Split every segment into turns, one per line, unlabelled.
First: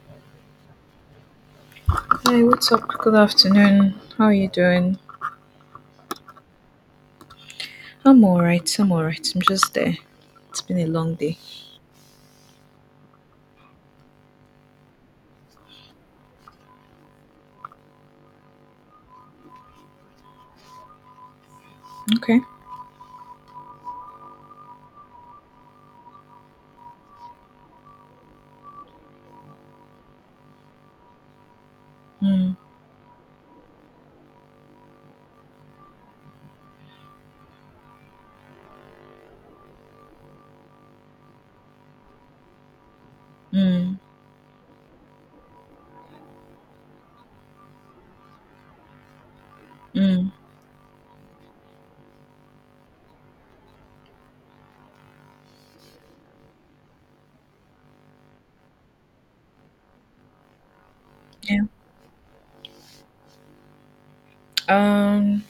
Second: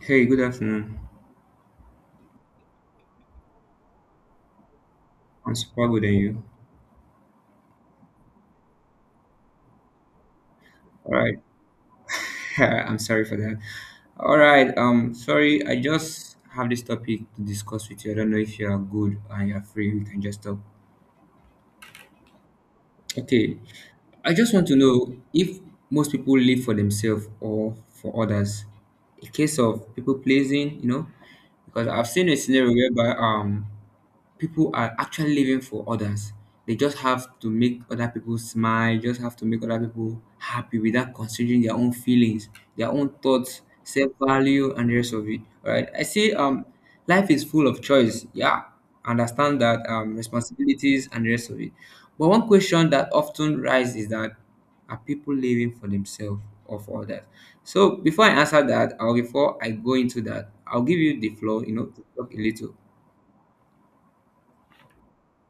Hey, good afternoon.
Hi, what's up? Good afternoon. How are you doing?
I'm super good. And you?
I'm alright. I'm alright. I'm just there. It's been a
All
long day.
right. I'm sorry for that. All right. Sorry. I just have this topic to discuss with you. I don't know if you are good and you are free. We can just talk.
Okay.
Okay. I just want to know if most people live for themselves or for others. A case of people pleasing, because I've seen a
Mm,
scenario whereby people are actually living for others. They just have to make other people smile, just have to make other people happy without considering their own feelings, their own thoughts,
mm,
self value, and the rest of it. All right. I say, life is full of choice. Yeah, understand that
mm.
responsibilities and the rest of it. But one question that often rises is that, are people living for themselves or for others? So before I answer that, or before I go into that, I'll give you the
Yeah.
floor, to talk a little.
Um.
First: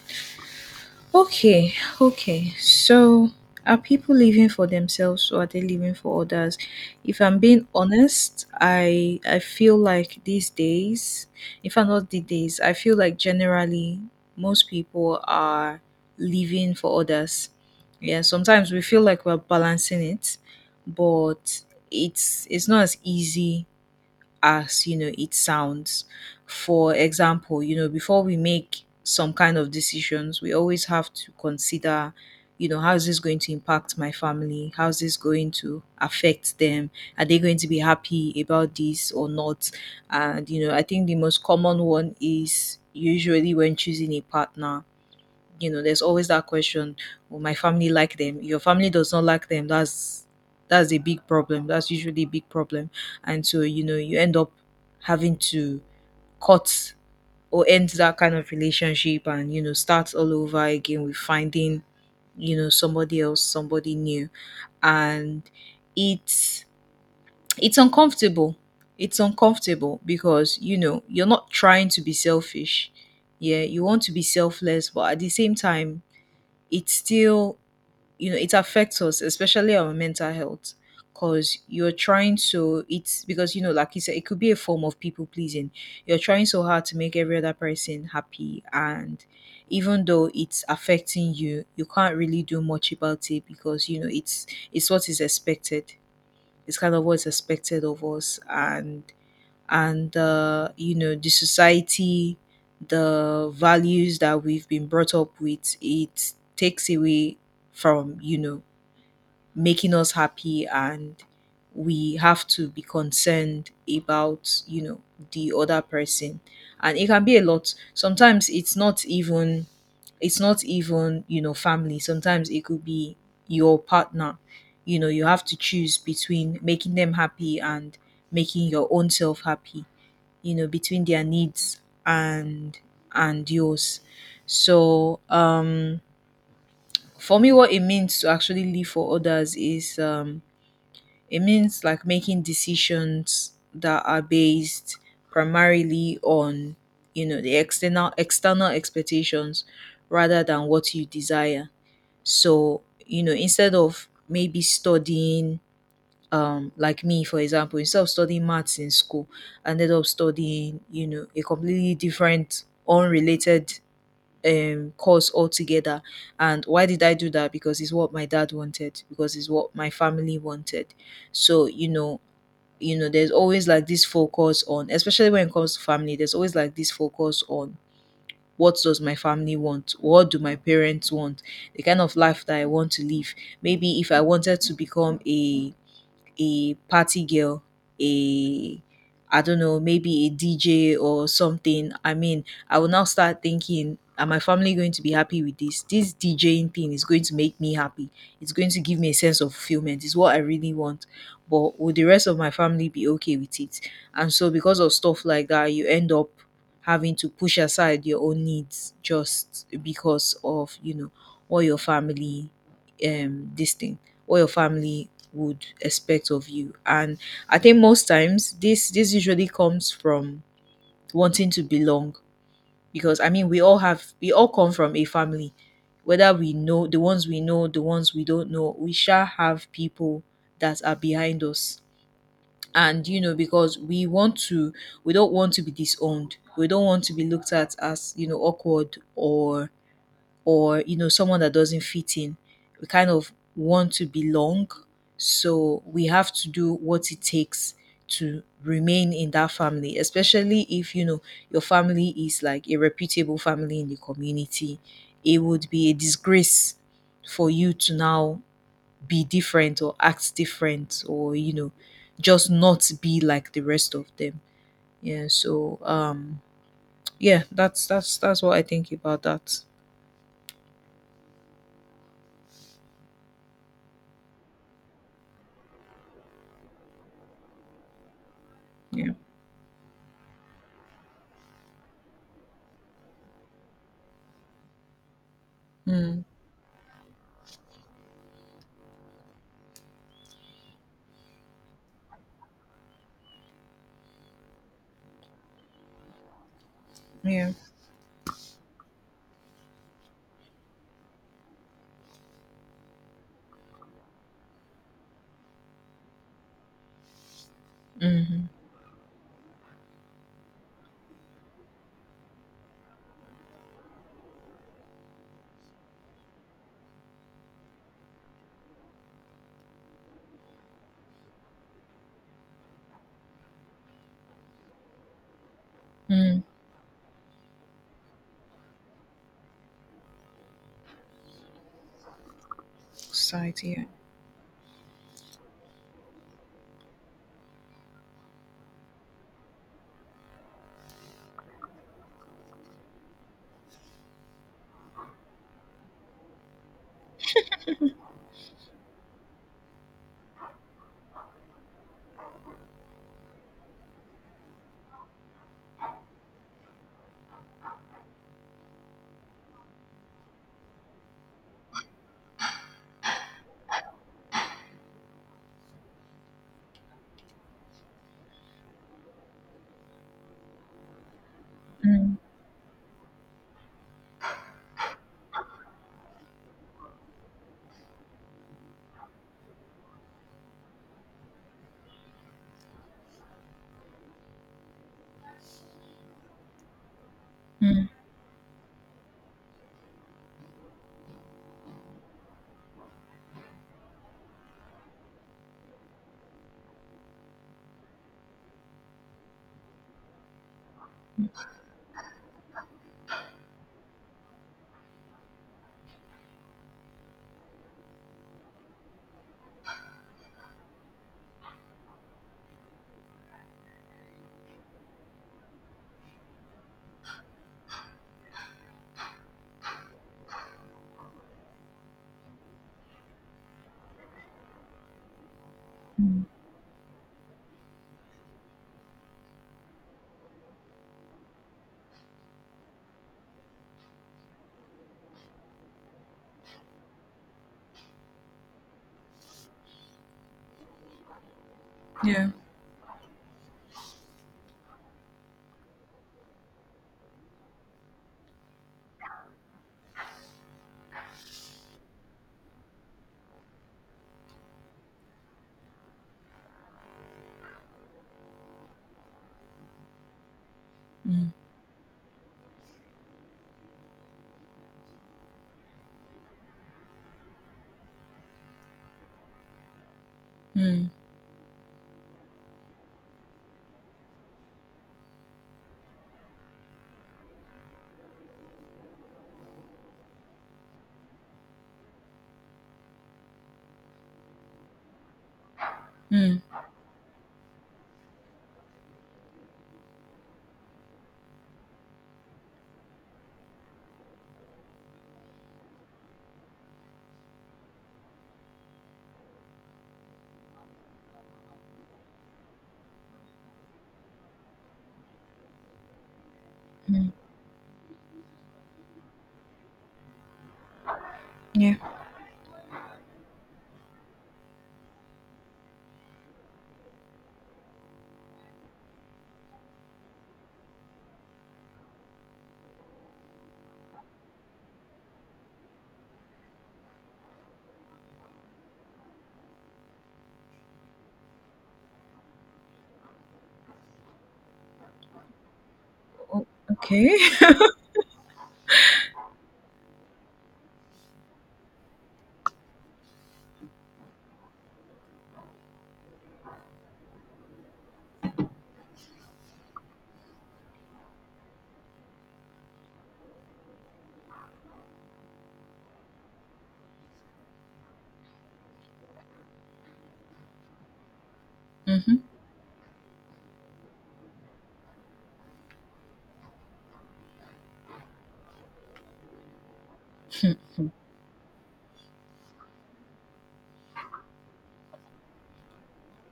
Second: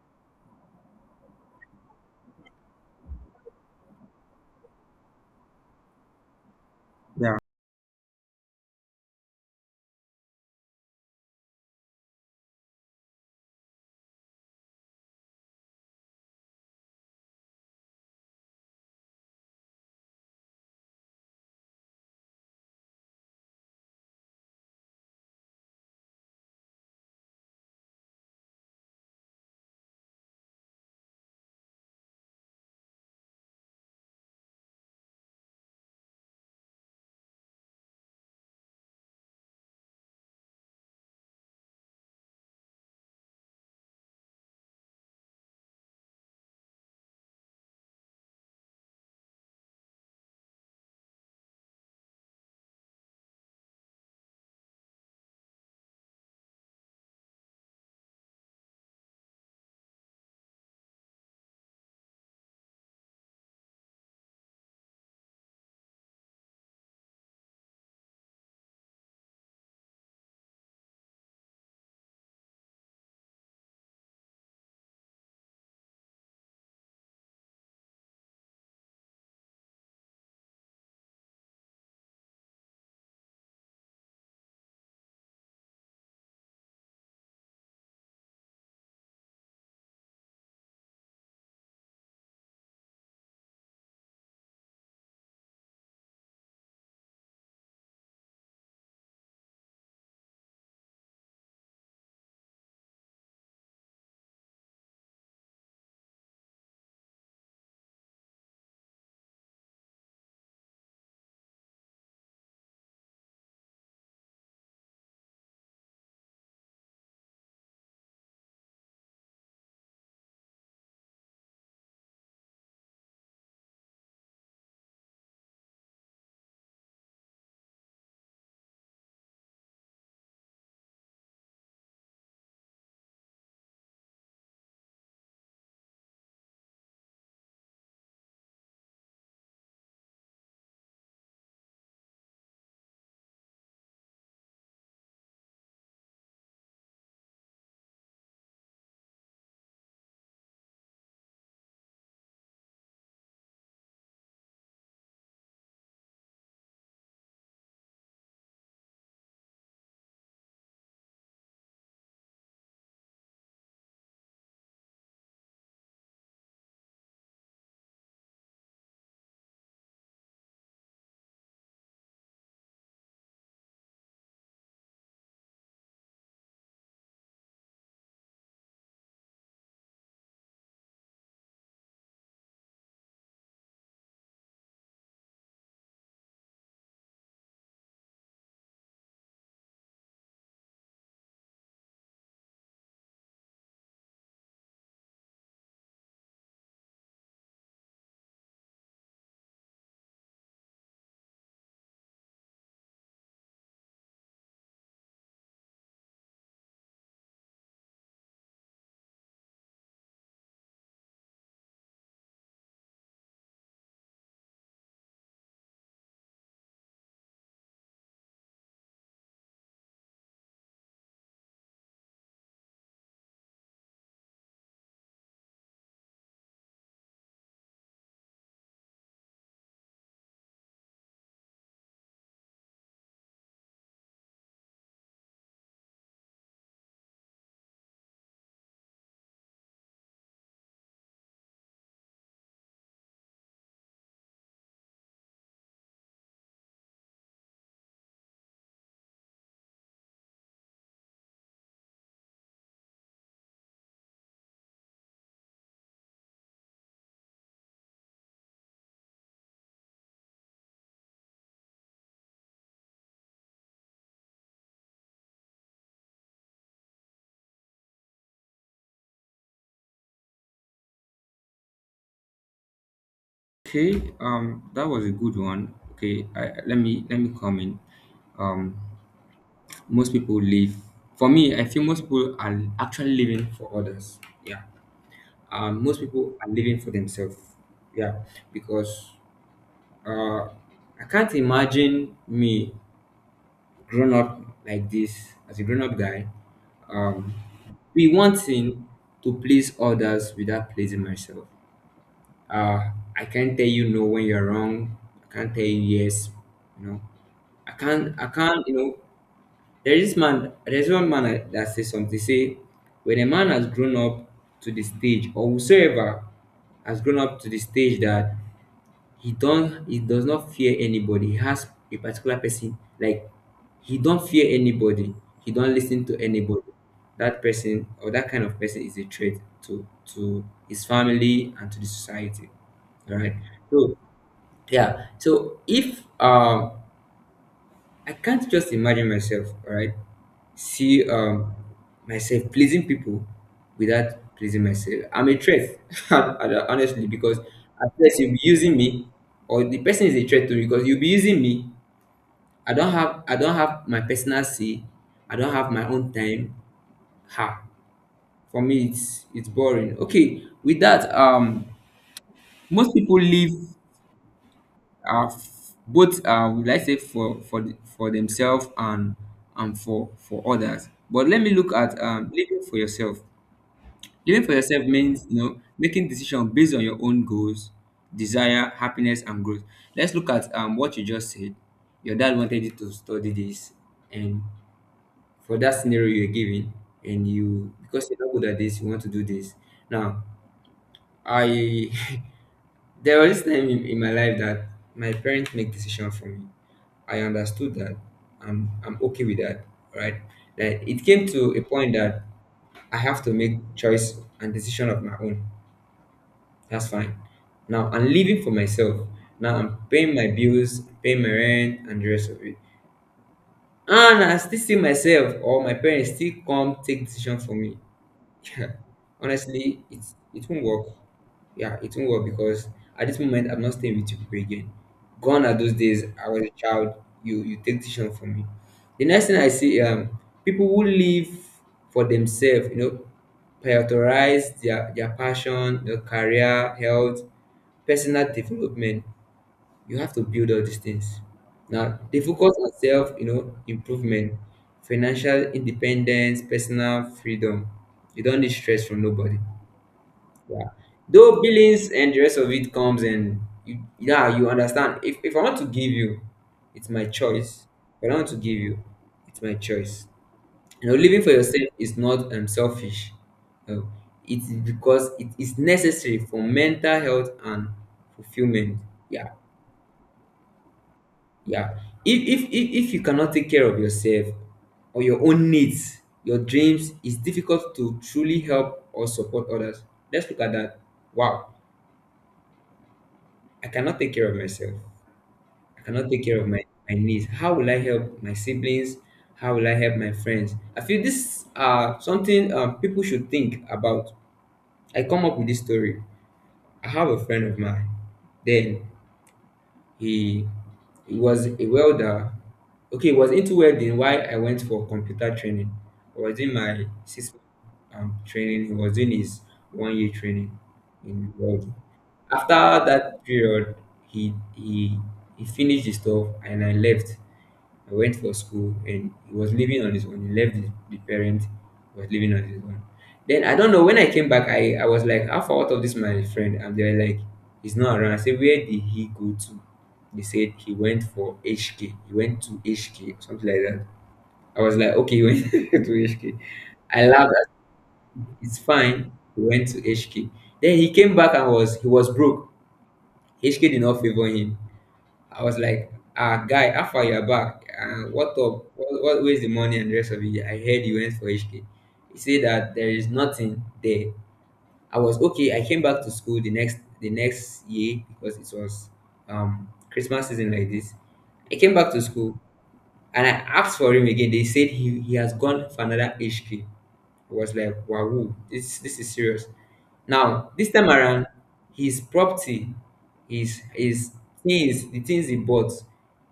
Okay, okay. So, are people living for themselves or are they living for others? If
Yeah.
I'm being honest, I feel like these days, if I'm not the days, I feel like generally most people are living for others. Yeah, sometimes we feel like we're balancing it, but it's not as easy as, you know, it sounds. For example, you know, before we make some kind of decisions we always have to consider, you know, how is this going to impact my family, how is this going to affect them, are they going to be happy about this or not? And, you know, I think the most common one is usually when choosing a partner. You know, there's always that question, will my family like them? Your family does not like them. That's a big problem, that's usually a big problem. And so, you know, you end up having to cut or end that kind of relationship, and, you know, start all over again with finding, you know, somebody else, somebody new. And it's it's uncomfortable, it's uncomfortable, because, you know, you're not trying to be selfish. Yeah, you want to be selfless, but at the same time it still, you know, it affects us, especially our mental health, because you're trying so it's because, you know, like you said, it could be a form of people pleasing. You're trying so hard to make every other person happy, and even though it's affecting you, you can't really do much about it because, you know, it's what is expected. It's kind of what's expected of us, and and you know, the society, the values that we've been brought up with, it takes away from, you know, making us happy, and we have to be concerned about, you know, the other person. And it can be a lot. Sometimes it's not even, it's not even, you know, family. Sometimes it could be your partner. You know, you have to choose between making them happy and making your own self happy, you know, between their needs and and yours. So for me, what it means to actually live for others is, it means like making decisions that are based primarily on, you know, the external external expectations rather than what you desire. So, you know, instead of maybe studying, like me for example, instead of studying maths in school, I ended up studying, you know, a completely different unrelated course altogether. And why did I do that? Because it's what my dad wanted, because it's what my family wanted. So, you know, there's always like this focus on, especially when it comes to family, there's always like this focus on what does my family want, what do my parents want, the kind of life that I want to live. Maybe if I wanted to become a party girl, a, I don't know, maybe a DJ or something. I mean, I will now start thinking, am my family going to be happy with this? This DJing thing is going to make me happy. It's going to give me a sense of fulfillment. It's what I really want. But will the rest of my family be okay with it? And so, because of stuff like that, you end up having to push aside your own needs just because of, you know, all your family, um, this thing, all your family would expect of you. And I think most times this usually comes from wanting to belong, because I mean, we all have, we all come from a family. Whether we know the ones we know, the ones we don't know, we shall have people that are behind us. And, you know, because we want to, we don't want to be disowned. We don't want to be looked at as, you know, awkward or, you know, someone that doesn't fit in. We kind of want to belong, so we have to do what it takes to remain in that family, especially if, you know, your family is like a reputable family in the community. It would be a disgrace for you to now be different or act different or, you know, just not be like the rest of them. Yeah, so yeah, that's what I think about that.
Okay, that was a good one. Okay, let me comment. Um,
Yeah.
most people live. For me, I feel most people are actually living for others. Yeah. Most
Mm,
people are living for themselves. Yeah, because uh, I can't imagine me grown up like this as a grown up guy. Um,
yeah.
be wanting to please others without pleasing myself. Uh, I can't tell you no when you're wrong. I can't tell you yes. You know, I can't. I
Mhm.
can't. There is man. There's one man that says something. Say, when a man has grown up to the stage, or whosoever has grown up to the stage that he don't. He does not fear anybody. He has a particular person like, he don't fear anybody, he don't listen to
Mm.
anybody. That person or that kind of person is a threat to his family and to the society. All right.
Society, yeah.
So, yeah, so if I can't just imagine myself, all right? See, myself pleasing people without pleasing myself. I'm a threat, honestly, because at first you'll be using me, or the person is a threat to me because you'll be using me. I don't have my personal say. I don't have my own time. Ha, for me it's boring. Okay, with that, most people live f- both would I say, for themselves and for others. But let me look at,
Mm.
living for yourself. Living for yourself means making decisions based on your own goals, desire, happiness, and growth. Let's look at, what you just said. Your dad wanted you to study this, and for that scenario you're given, and you,
Mm.
because you're not good at this, you want to do this. Now, I, there was this time in my life that my parents make decision for me. I understood that. I'm okay with that, right? That it came to a point that I have to make choice and decision of my own. That's fine. Now I'm living for myself. Now I'm paying my bills, paying my rent, and the rest of it. And I still see myself or my parents still come take decision for me. Honestly, it won't work. Yeah, it won't work because at this moment I'm not staying with you people again. Gone are those days.
Mm.
I was a child. You take decision from me. The next thing I see, people who live for themselves, prioritize their passion, their career, health, personal development. You have to build all these things. Now, they
Yeah.
focus on self, improvement, financial independence, personal freedom. You don't need stress from nobody. Yeah. Though billings and the rest of it comes and you, yeah, you understand. If I want to give you, it's my choice. If I don't want to give you, it's my choice. Living for
Mm.
yourself is not selfish. No. It's because it is necessary for mental health and fulfillment. Yeah.
Mm.
Yeah. If you cannot take care of yourself or your own needs, your dreams, it's difficult to truly help or support others. Let's look at that. Wow, I cannot take care of myself. I cannot take care
Mm.
of my needs. How will I help my siblings? How will I help my friends? I feel this something, people should think about. I come up with this story. I have a friend of mine. Then He, he was a welder. Okay, he was into welding why I went for computer training. I was in my
Mm.
six, training. He was in his 1 year training in welding.
Yeah.
After that period, he he he finished his stuff and I left. I went for school and he was living on his own. He left the parent, was living on his own. Then I don't know, when I came back, I was like, how far out of this my friend? And they were like, he's not around. I said, where did he go to? They said he went for HK. He went to HK or something like that. I was like, okay, he went to HK.
O
I
okay.
laughed. I said, it's fine. He went to HK. Then he came back and was broke. HK did not favor him. I was like, ah, guy, how far you're back? What up? What, where's the money and the rest of it? I heard you went for HK. He said that there is nothing there. I was okay. I came back to school the next year because it was Christmas season like this. I came back to
Mhm.
school and I asked for him again. They said he has gone for another HK. I was like, wow, this is serious. Now,
Mm.
this time around, his property, his things, the things he bought,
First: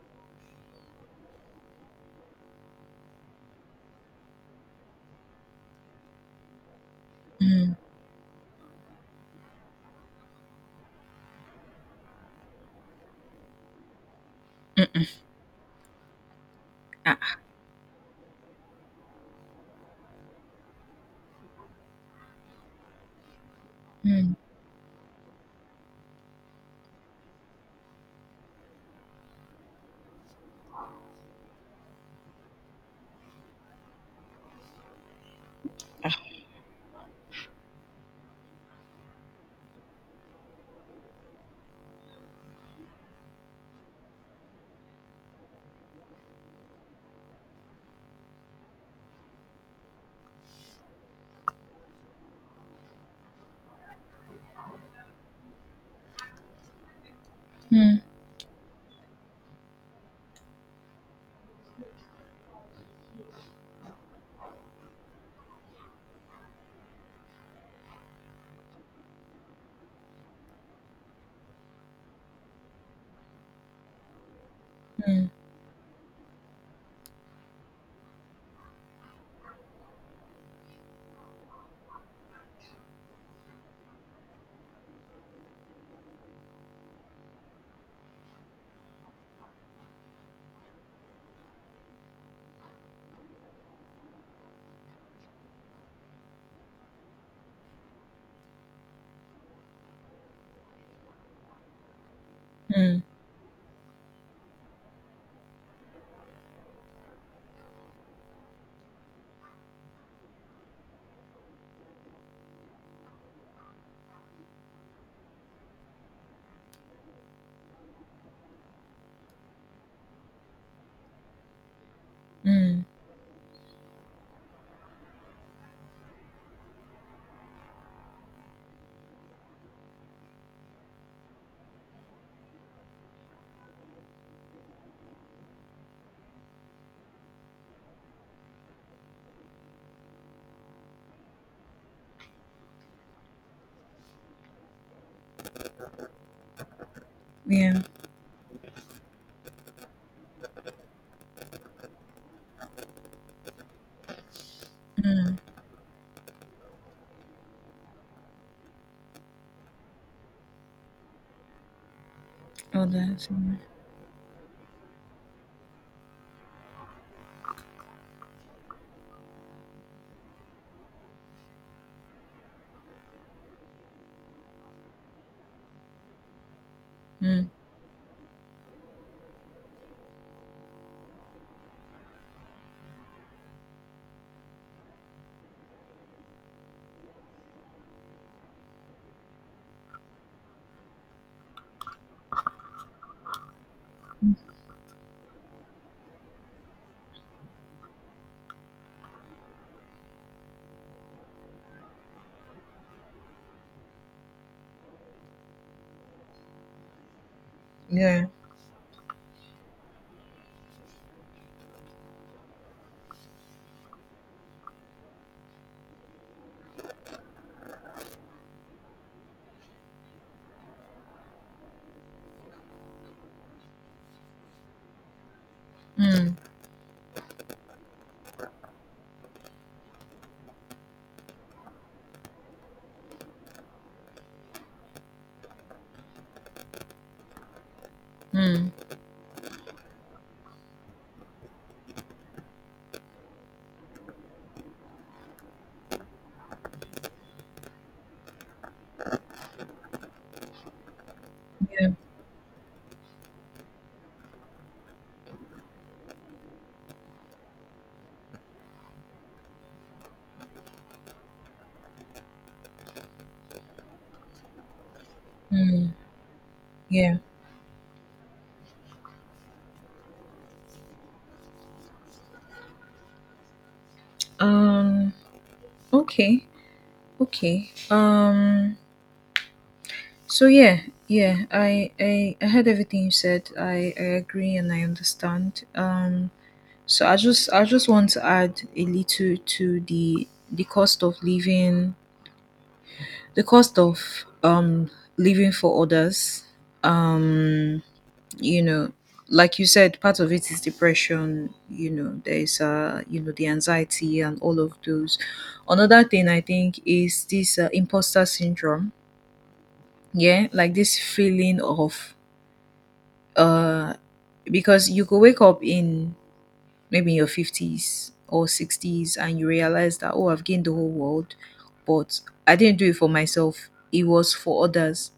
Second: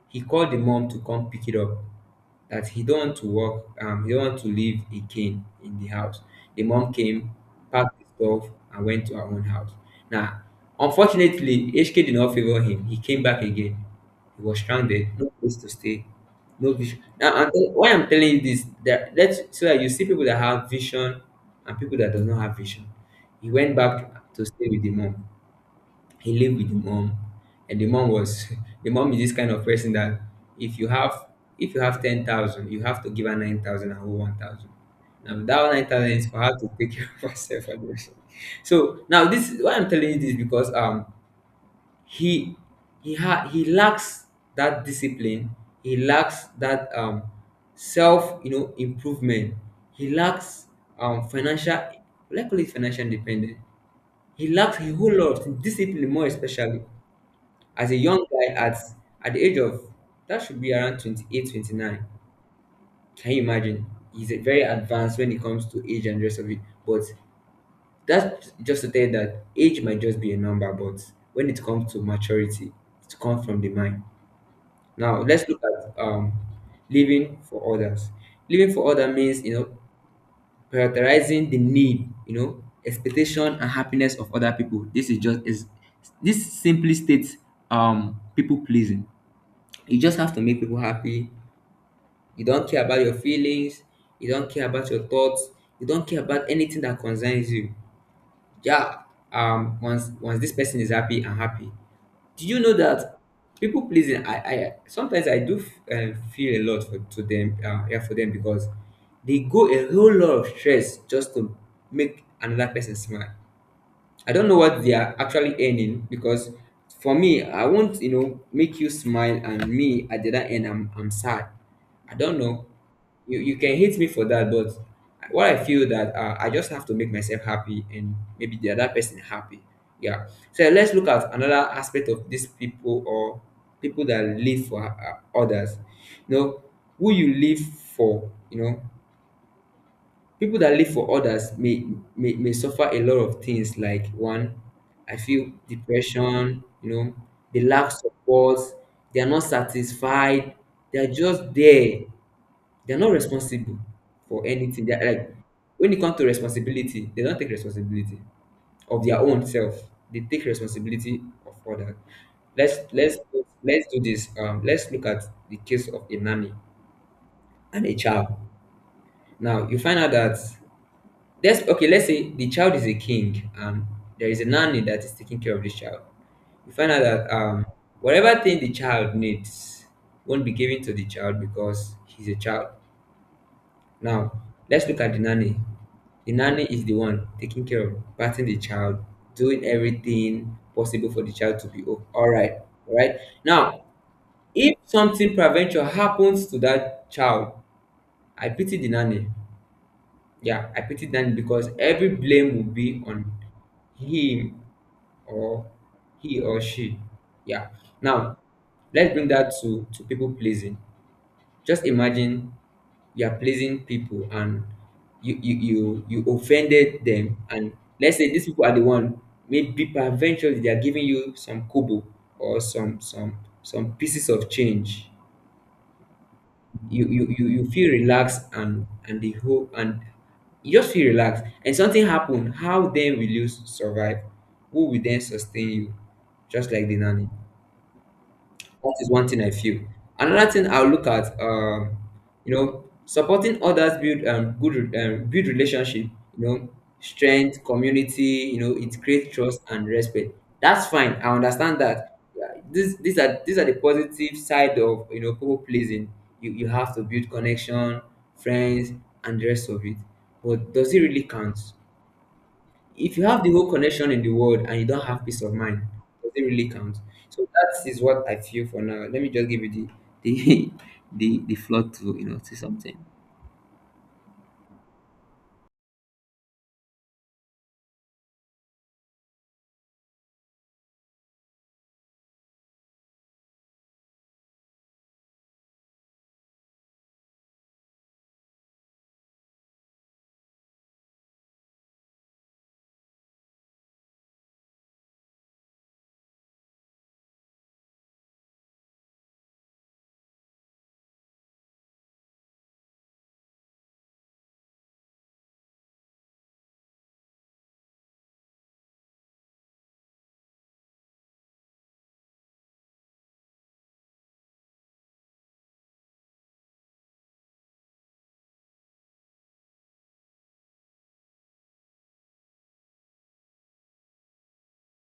he called the mom to come pick it up, that he don't want to work, he don't want to live again in the house. The mom came,
Mm.
packed his stuff, and went to her own house. Now, unfortunately, HK did not favor him. He came back again. He was
Mm-mm.
stranded, no place to stay, no vision. Now,
Ah.
why I'm telling you this, that let's so that you see people that have vision and people that does not have vision. He went back
Mm.
to stay with the mom, he lived with the mom, and the mom was. The mom is this kind of person that if you have if you have 10,000, you have to give her 9,000 and hold 1,000. Now, that 9,000 is for her to take care of herself and everything. So now, this is why I'm telling you this, because he he lacks that discipline. He lacks that, self, improvement. He lacks, financial, let's call it financial independence. He lacks a whole lot of discipline, more especially as a
Mm.
young guy at the age of, that should be around 28, 29. Can you imagine? He's a very advanced when it comes to age and rest of it. But that's just to tell you that age might just be a number, but when it comes to maturity, it comes from the mind. Now
Mm.
let's look at, living for others. Living for others means, prioritizing the need, expectation and happiness of other people. This is just is this simply states people pleasing. You just have to make people happy. You don't care about your feelings. You don't care about your thoughts. You don't care about anything that concerns you. Yeah. Once this person is happy, I'm happy. Do you know
Mm.
that people pleasing? I sometimes I do, feel a lot for to them. Yeah, for them, because they go a whole lot of stress just to make another person smile. I don't know what they are actually earning, because for me, I won't make you smile and me at the other end, I'm sad. I don't know.
Mm.
You can hate me for that, but what I feel that, I just have to make myself happy and maybe the other person happy. Yeah. So let's look at another aspect of these people or people that live for, others. You know, who you live for, people that live for others may, may suffer a lot of things like one, I feel depression, they
Yeah.
lack support, they are not satisfied, they are just there. They are not responsible for anything. They are like,
Mm.
when it comes to responsibility, they don't take responsibility of their own self. They take responsibility of others. Let's
Oh,
let's
that's mm.
let's do this. Let's look at the case of a nanny and a child. Now you find out that let's say the child is a king and there is a nanny that is taking care of this child. You find out that
Mm.
whatever thing the child needs won't be given to the child because he's a child. Now let's look at the nanny. The nanny is the one taking care of patting the child, doing everything possible for the child to be all right. All right. Now, if something prevention happens to that child, I pity the nanny. Yeah, I pity Dan because every blame will be on him or he or she. Yeah.
Yeah.
Now, let's bring that to people pleasing. Just imagine you are pleasing people and you offended them and let's say these people are the one maybe eventually they are giving you some kobo or some some pieces of change
Mm.
you feel relaxed and the whole and you just feel relaxed and something happen. How then will you survive? Who will then sustain you, just like the nanny?
Mm.
That is one thing I feel. Another thing I'll look at, you know, supporting others build good build relationship. You know, strength, community. You know, it creates trust and respect. That's fine. I understand
Yeah.
that. Yeah, This, these are the positive side of you know people pleasing. You have to build connection, friends, and the rest of it. But does it really count? If you have the whole connection in the world and you don't have peace of mind,
Mm.
does it really count?
Yeah.
So that is what I feel for now. Let me just give you the the floor to you know to something.
Um, okay. Okay. So yeah, yeah, I heard everything you said. I agree and I understand. So I just want to add a little to the cost of living, the cost of living for others. Um, you know, like you said, part of it is depression. You know, there is you know, the anxiety and all of those. Another thing I think is this imposter syndrome. Yeah, like this feeling of uh because you could wake up in maybe in your fifties or sixties and you realize that, oh, I've gained the whole world, but I didn't do it for myself. It was for others.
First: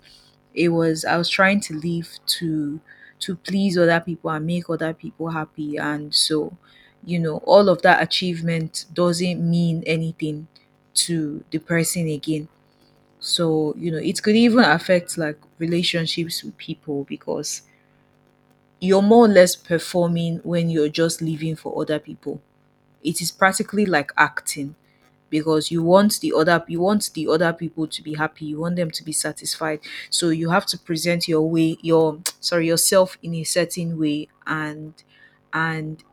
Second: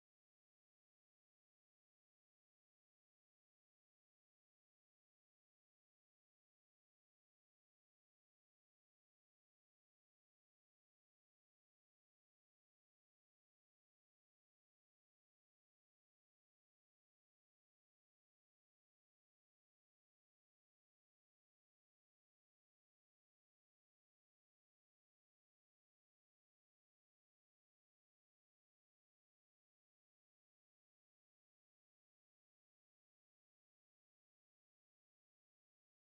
It was, I was trying to live to, to please other people and make other people happy. And so, you know, all of that achievement doesn't mean anything to the person again. So, you know, it could even affect like relationships with people because you're more or less performing when you're just living for other people. It is practically like acting, because you want the other, you want the other people to be happy, you want them to be satisfied. So you have to present your way your sorry, yourself in a certain way, and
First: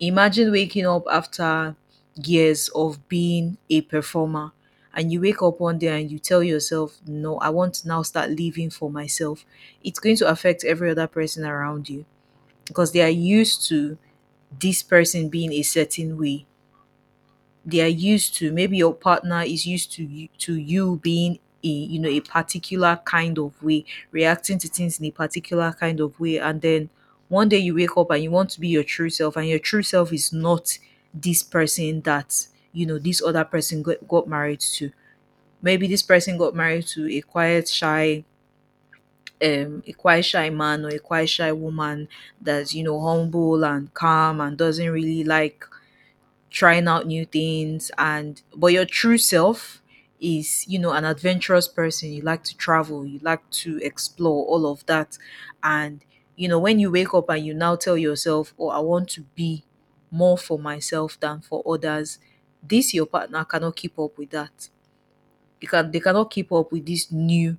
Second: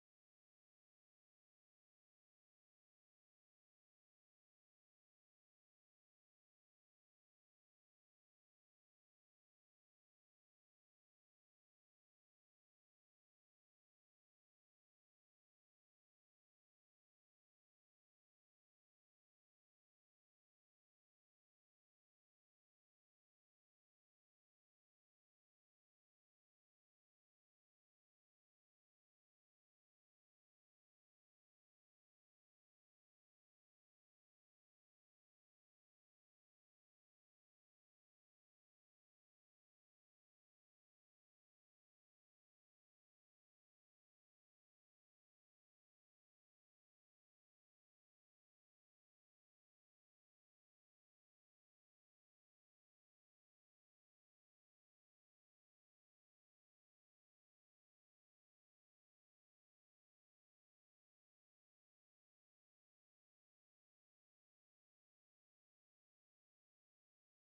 imagine waking up after years of being a performer and you wake up one day and you tell yourself, no, I want to now start living for myself. It's going to affect every other person around you because they are used to this person being a certain way. They are used to, maybe your partner is used to you being a, you know, a particular kind of way, reacting to things in a particular kind of way, and then one day you wake up and you want to be your true self, and your true self is not this person that, you know, this other person got married to. Maybe this person got married to a quiet shy man or a quiet shy woman, that's, you know, humble and calm and doesn't really like trying out new things. And but your true self is, you know, an adventurous person, you like to travel, you like to explore all of that. And, you know, when you wake up and you now tell yourself, oh, I want to be more for myself than for others, this your partner cannot keep up with that. You can, they cannot keep up with this new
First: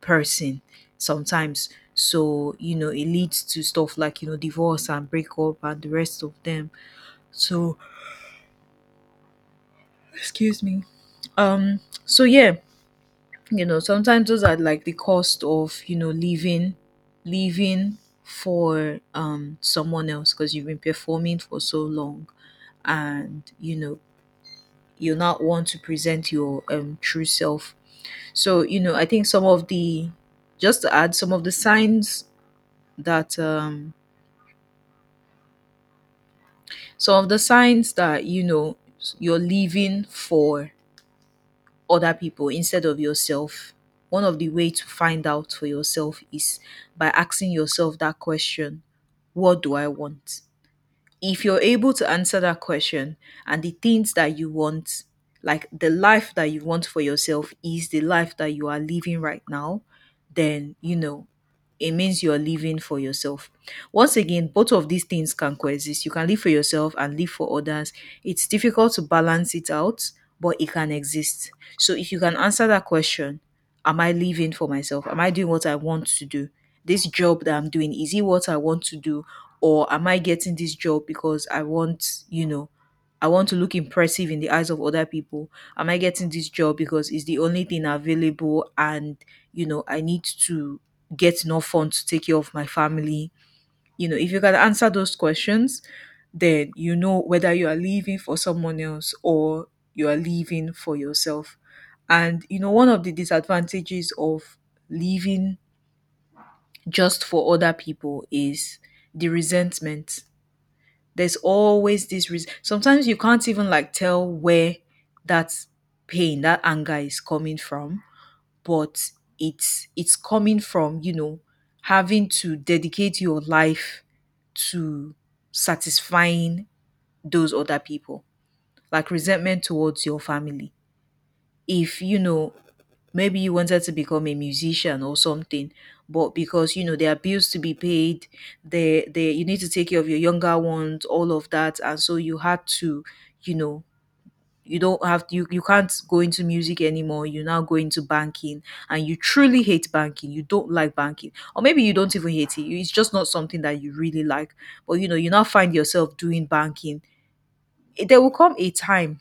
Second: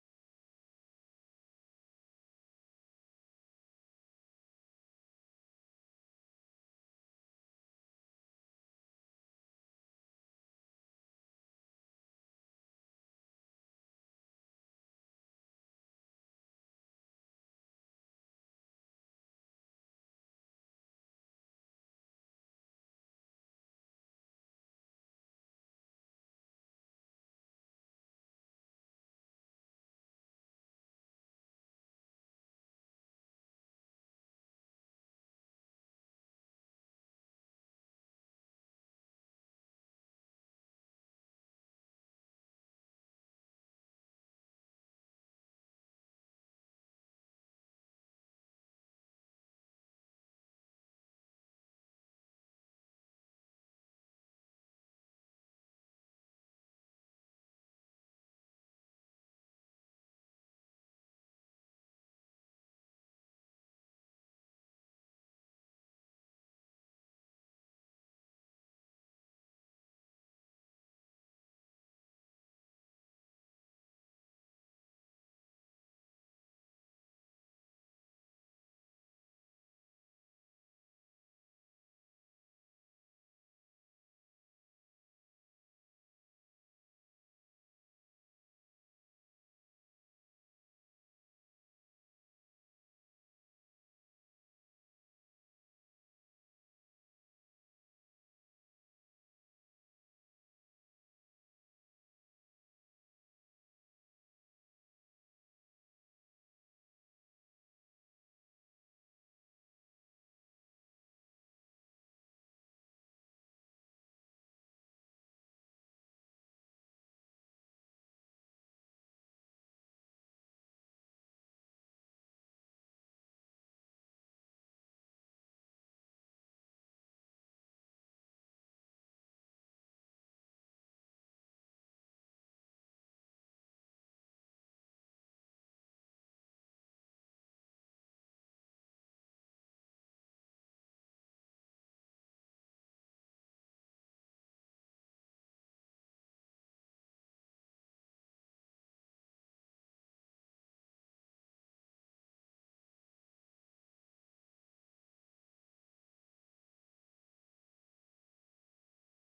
person sometimes. So, you know, it leads to stuff like, you know, divorce and breakup and the rest of them. So excuse me. um so yeah, you know, sometimes those are like the cost of, you know, living, living for someone else, because you've been performing for so long, and, you know, you not want to present your true self. So, you know, I think some of the, just to add, some of the signs that some of the signs that, you know, you're living for other people instead of yourself. One of the way to find out for yourself is by asking yourself that question, what do I want? If you're able to answer that question, and the things that you want, like the life that you want for yourself is the life that you are living right now, then you know it means you're living for yourself. Once again, both of these things can coexist. You can live for yourself and live for others. It's difficult to balance it out, but it can exist. So if you can answer that question, am I living for myself? Am I doing what I want to do? This job that I'm doing, is it what I want to do? Or am I getting this job because I want, you know, I want to look impressive in the eyes of other people? Am I getting this job because it's the only thing available and, you know, I need to get enough funds to take care of my family? You know, if you can answer those questions, then you know whether you are living for someone else or you are living for yourself. And, one of the disadvantages of living just for other people is the resentment. There's always this reason. Sometimes you can't even like tell where that pain, that anger is coming from, but it's coming from, having to dedicate your life to satisfying those other people. Like resentment towards your family. If maybe you wanted to become a musician or something, but because there are bills to be paid, there you need to take care of your younger ones, all of that, and so you had to, you know you don't have, you can't go into music anymore. You now go into banking, and you truly hate banking. You don't like banking, or maybe you don't even hate it, it's just not something that you really like. But you now find yourself doing banking. there will come a time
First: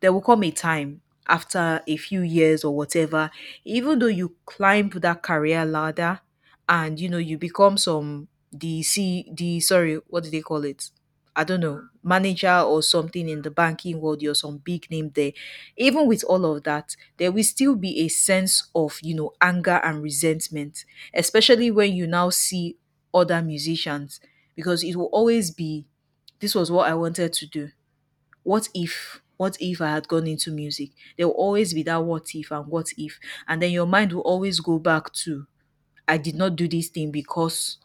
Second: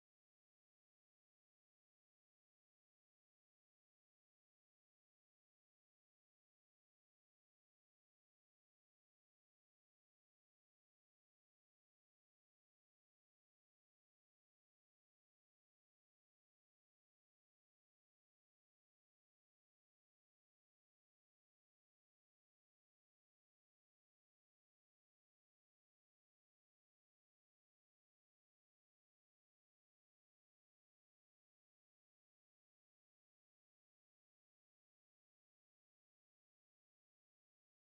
there will come a time after a few years or whatever. Even though you climb that career ladder, and you become some the C the sorry, what do they call it? I don't know, manager or something in the banking world. You're some big name there. Even with all of that, there will still be a sense of, anger and resentment, especially when you now see other musicians, because it will always be this was what I wanted to do. What if I had gone into music? There will always be that what if and what if. And then your mind will always go back to I did not do this thing because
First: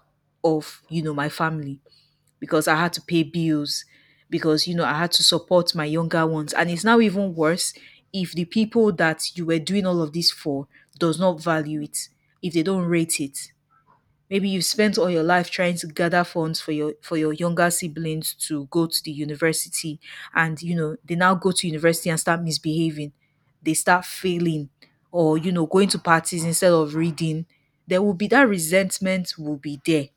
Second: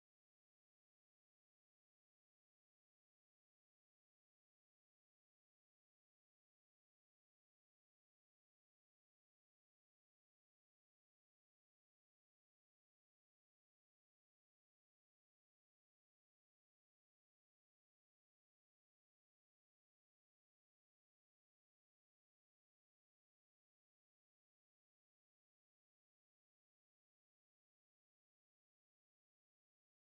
of, my family, because I had to pay bills, because I had to support my younger ones. And it's now even worse if the people that you were doing all of this for does not value it, if they don't rate it. Maybe you've spent all your life trying to gather funds for your younger siblings to go to the university, and they now go to university and start misbehaving. They start failing, or going to parties instead of reading. There will be that resentment will be there.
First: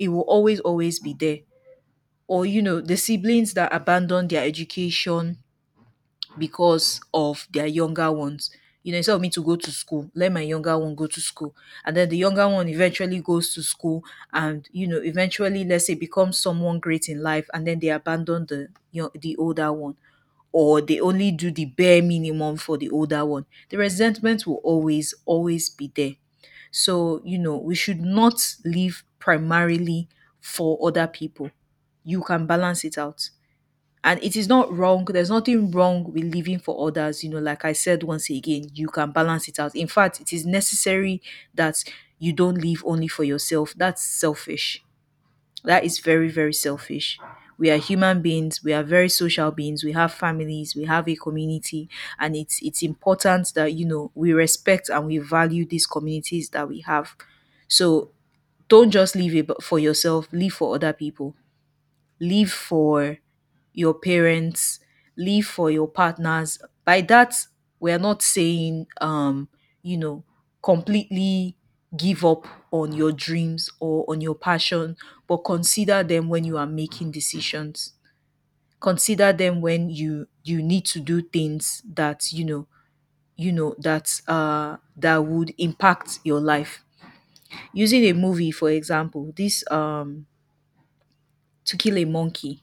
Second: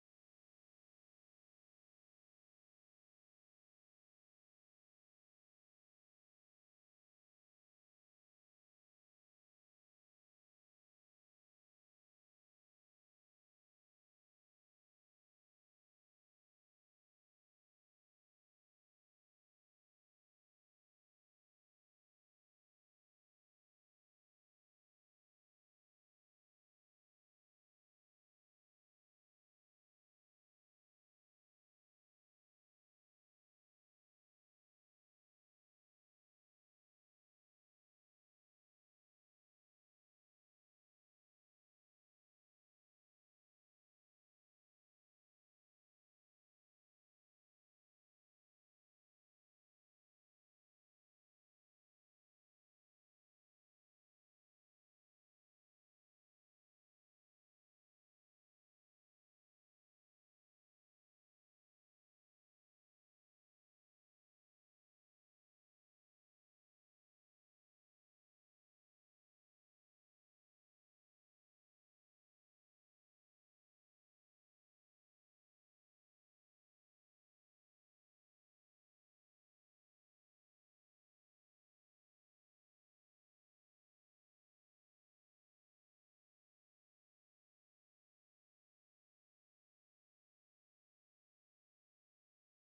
It will always, always be there. Or the siblings that abandon their education because of their younger ones. Instead of me to go to school, let my younger one go to school. And then the younger one eventually goes to school and, eventually, let's say, becomes someone great in life. And then they abandon the, the older one, or they only do the bare minimum for the older one. The resentment will always, always be there. So, we should not live primarily for other people. You can balance it out, and it is not wrong. There's nothing wrong with living for others. Like I said, once again, you can balance it out. In fact, it is necessary that you don't live only for yourself. That's selfish. That is very, very selfish. We are human beings. We are very social beings. We have families, we have a community, and it's important that we respect and we value these communities that we have. So don't just live for yourself. Live for other people. Leave for your parents, leave for your partners. By that, we're not saying, you know, completely give up on your dreams or on your passion, but consider them when you are making decisions. Consider them when you need to do things that you know that that would impact your life. Using a movie, for example, this To Kill a Monkey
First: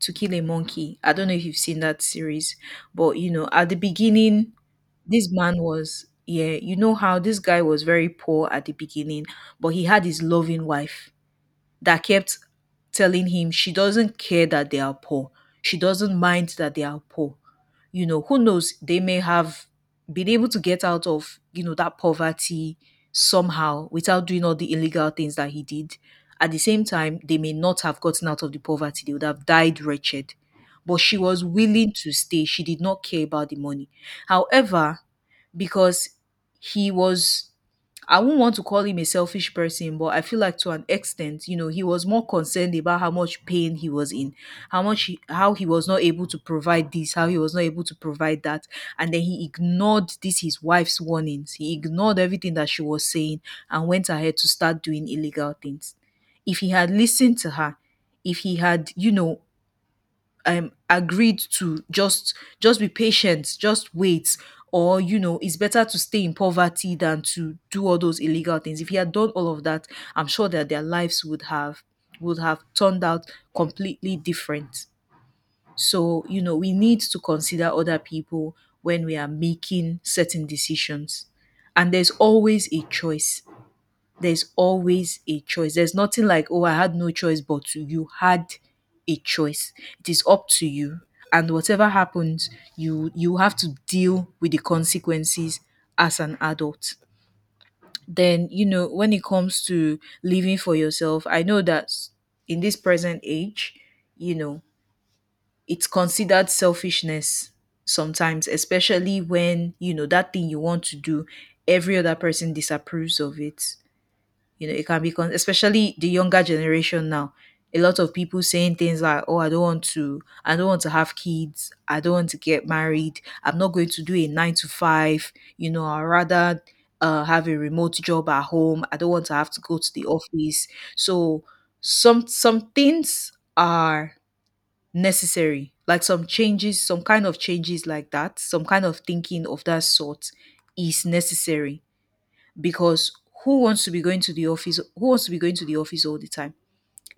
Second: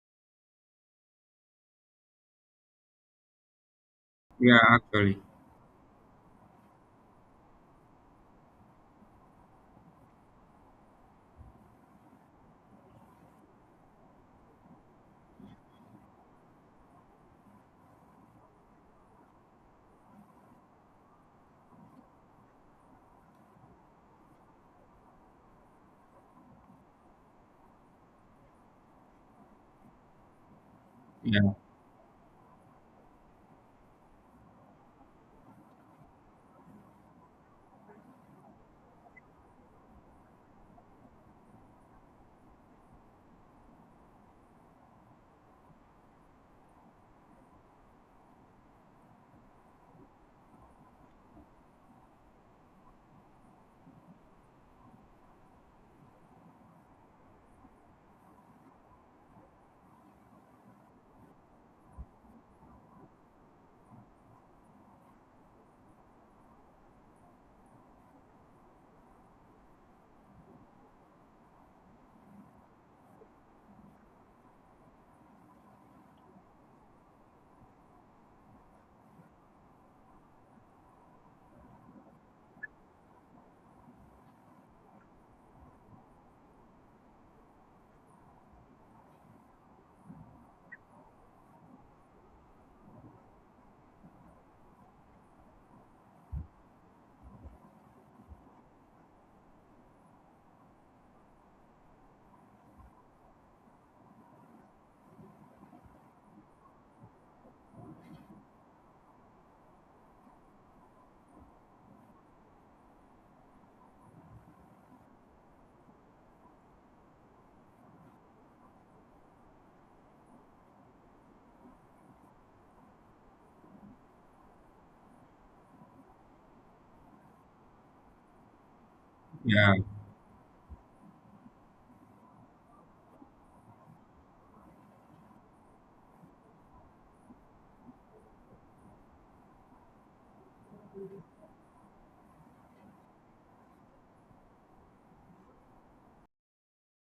To Kill a Monkey. I don't know if you've seen that series, but you know, at the beginning,
Yeah, actually.
this man was, yeah, how this guy was very poor at the beginning, but he had his loving wife that kept telling him she doesn't care that they are poor. She doesn't mind that they are poor. You know, who knows? They may have been able to get out of, that poverty somehow without doing all the illegal things that he did. At the same time, they may not have gotten out of the poverty. They would have died wretched. But she was
Yeah,
willing to stay. She did not care about the money. However, because he was, I won't want to call him a selfish person, but I feel like to an extent, he was more concerned about how much pain he was in, how much he, how he was not able to provide this, how he was not able to provide that, and then he ignored this his wife's warnings. He ignored everything that she was saying and went ahead to start doing illegal things. If he had listened to her, if he had, agreed to just be patient, just wait, or it's better to stay in poverty than to do all those illegal things. If he had done all of that, I'm sure that their lives would have, would have turned out completely different. So we need to consider other people when we are making certain decisions. And there's always a choice. There's nothing like, oh, I had no choice but to. You had a choice. It is up to you. And whatever happens, you have to deal with the consequences as an adult. Then, when it comes to living for yourself, I know that in this present age, you know, it's considered selfishness sometimes, especially when, that thing you want to do, every other person disapproves of it. It can be, especially the younger generation now. A lot of people saying things like, "Oh, I don't want to have kids. I don't want to get married. I'm not going to do a nine to five. You know, I'd rather have a remote job at home. I don't want to have to
yeah.
go to the office." So some things are necessary, like some changes, some kind of changes like that, some kind of thinking of that sort is necessary, because who wants to be going to the office all the time?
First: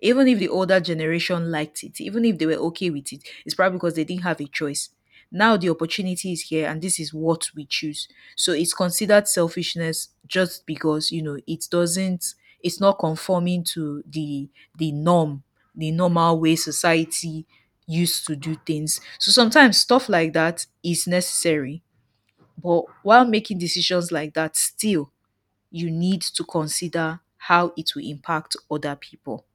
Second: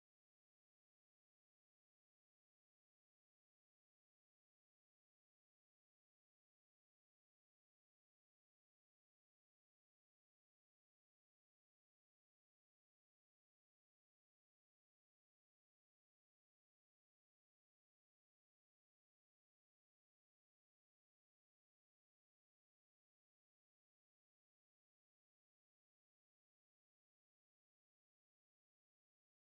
Even if the older generation liked it, even if they were okay with it, it's probably because they didn't have a choice. Now the opportunity is here and this is what we choose. So it's considered selfishness just because it doesn't, it's not conforming to the norm, the normal way society used to do things. So sometimes stuff like that is necessary. But while making decisions like that, still you need to consider how it will impact other people.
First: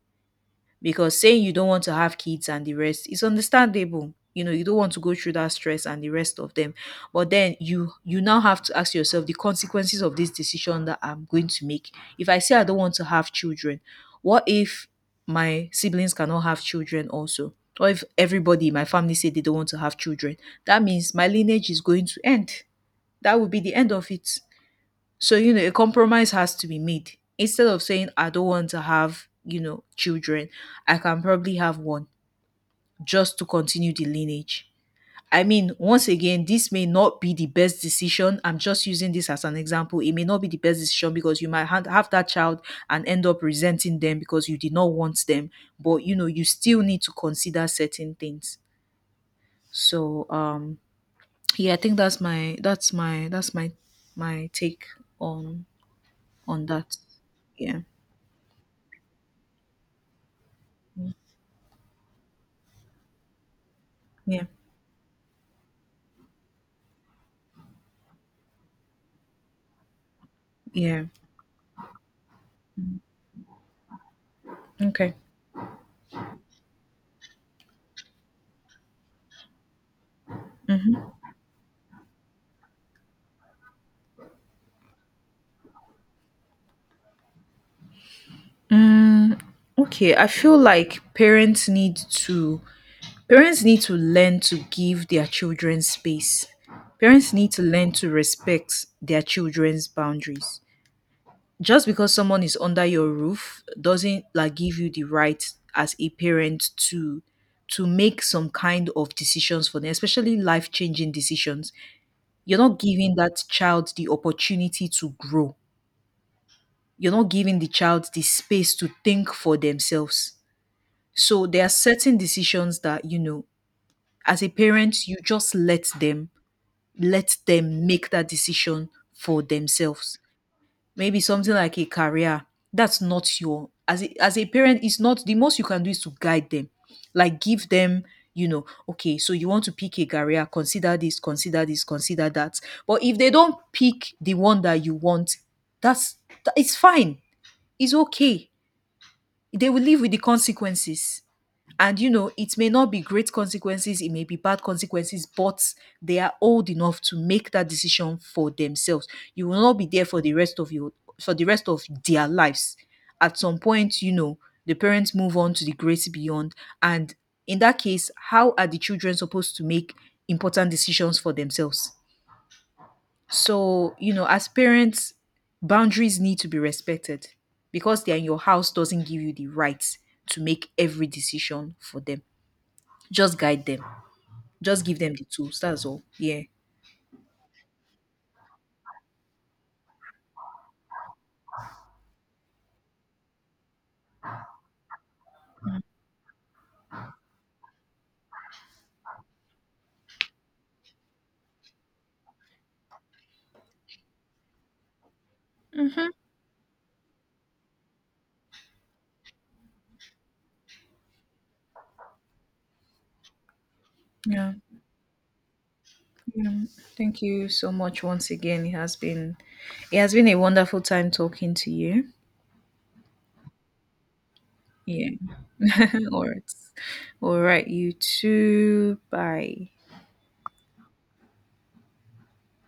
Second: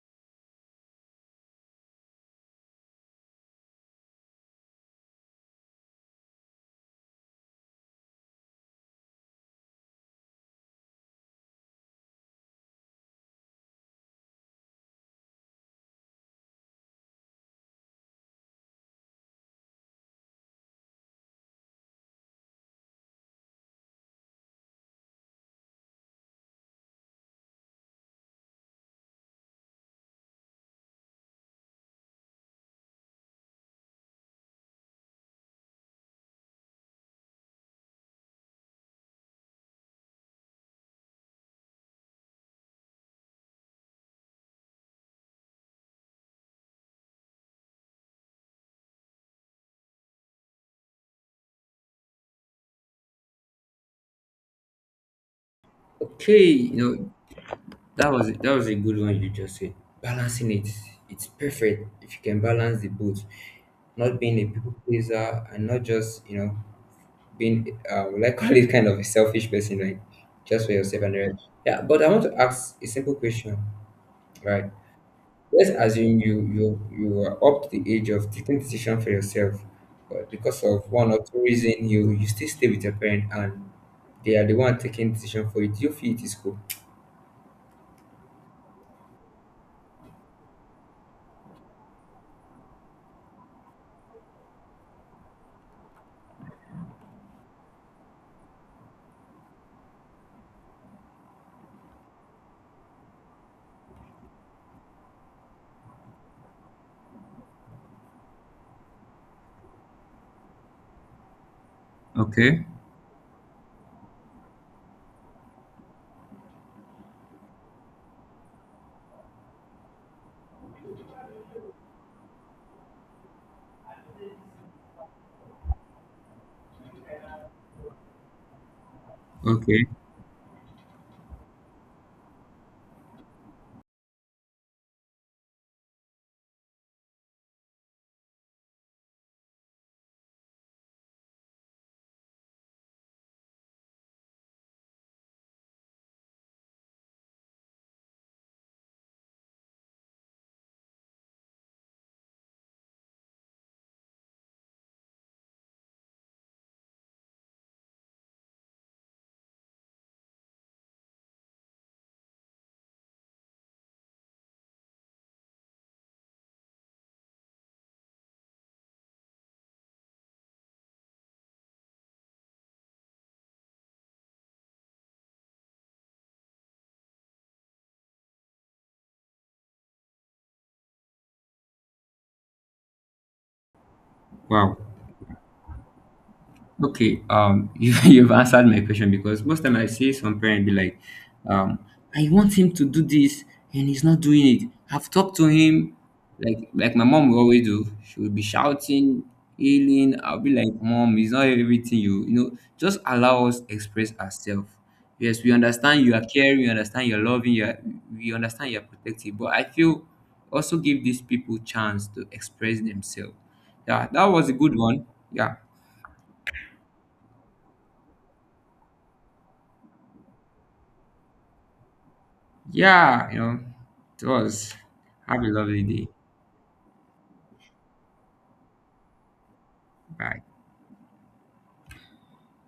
Because saying you don't want to have kids and the rest is understandable. You know, you don't want to go through that stress and the rest of them. But then you now have to ask yourself the consequences of this decision that I'm going to make. If I say I don't want to have children, what if my siblings cannot have children also? Or if everybody in my family say they don't want to have children, that means my lineage is going to end. That would be the end of it. So, a compromise has to be made. Instead of saying, I don't want to have, children, I can probably have one just to continue the lineage. I mean, once again, this may not be the best decision. I'm just using this as an example. It may not be the best decision because you might have that child and end up resenting them because you did not want them. But, you still need to consider certain things. So, yeah, I think that's my my take on
Okay, you
that.
know
Yeah.
that was a good one you just said. Balancing it, it's perfect if you can balance the both. Not being
Yeah.
a people pleaser and not just you know being will I call it kind of a selfish person, like just for
Yeah.
yourself and the rest. Yeah, but I want to ask a simple question, right?
Okay.
Let's assume you were up to the age of taking decision for yourself, but because of one or two reason, you still stay with your parent and they are the one taking decision for you. Do you feel it is cool?
Mm, okay. I feel like parents need to learn to give their children space. Parents need to learn to respect their children's boundaries. Just because someone is under your roof doesn't like give you the right as a parent to make some kind of decisions for them, especially life-changing decisions. You're
Okay,
not giving that child the opportunity to grow. You're not giving the child the space to think for themselves. So there are certain decisions that, as a parent, you just let them make that decision for
okay,
themselves. Maybe something like a career. That's not your as a parent, it's not, the most you can do is to guide them. Like give them, okay, so you want to pick a career, consider this, consider this, consider that. But if they don't pick the one that you want, that's it's fine. It's okay, they will live with the consequences. And you know, it may not be great consequences, it may be bad consequences, but they are old enough to make that decision for themselves. You will not be there for the rest of your, for the rest of their lives. At some point, the parents move on to the great beyond. And in that case, how are the children supposed to make important decisions for themselves? So, as parents, boundaries need to be respected. Because they're in your house doesn't give you the right to make every decision for them. Just guide them.
wow.
Just give them the tools. That's all. Yeah.
Okay, you've answered my question because most time I see some parent be like, um, I want him to do this and he's not doing it. I've talked to him, like my mom will always do. She will be shouting, yelling. I'll be like, Mom, it's not everything you you know. Just allow us express ourselves. Yes, we understand you are caring, we understand you're loving, you are, we understand you're protective. But I feel also give these people chance to express themselves. Yeah, that was a
Yeah.
good one. Yeah.
Yeah. Thank you so much once again. It has been a wonderful time talking to you.
Yeah, you know, it was.
Yeah.
Have a lovely day.
All right. All right, you too. Bye.
Bye.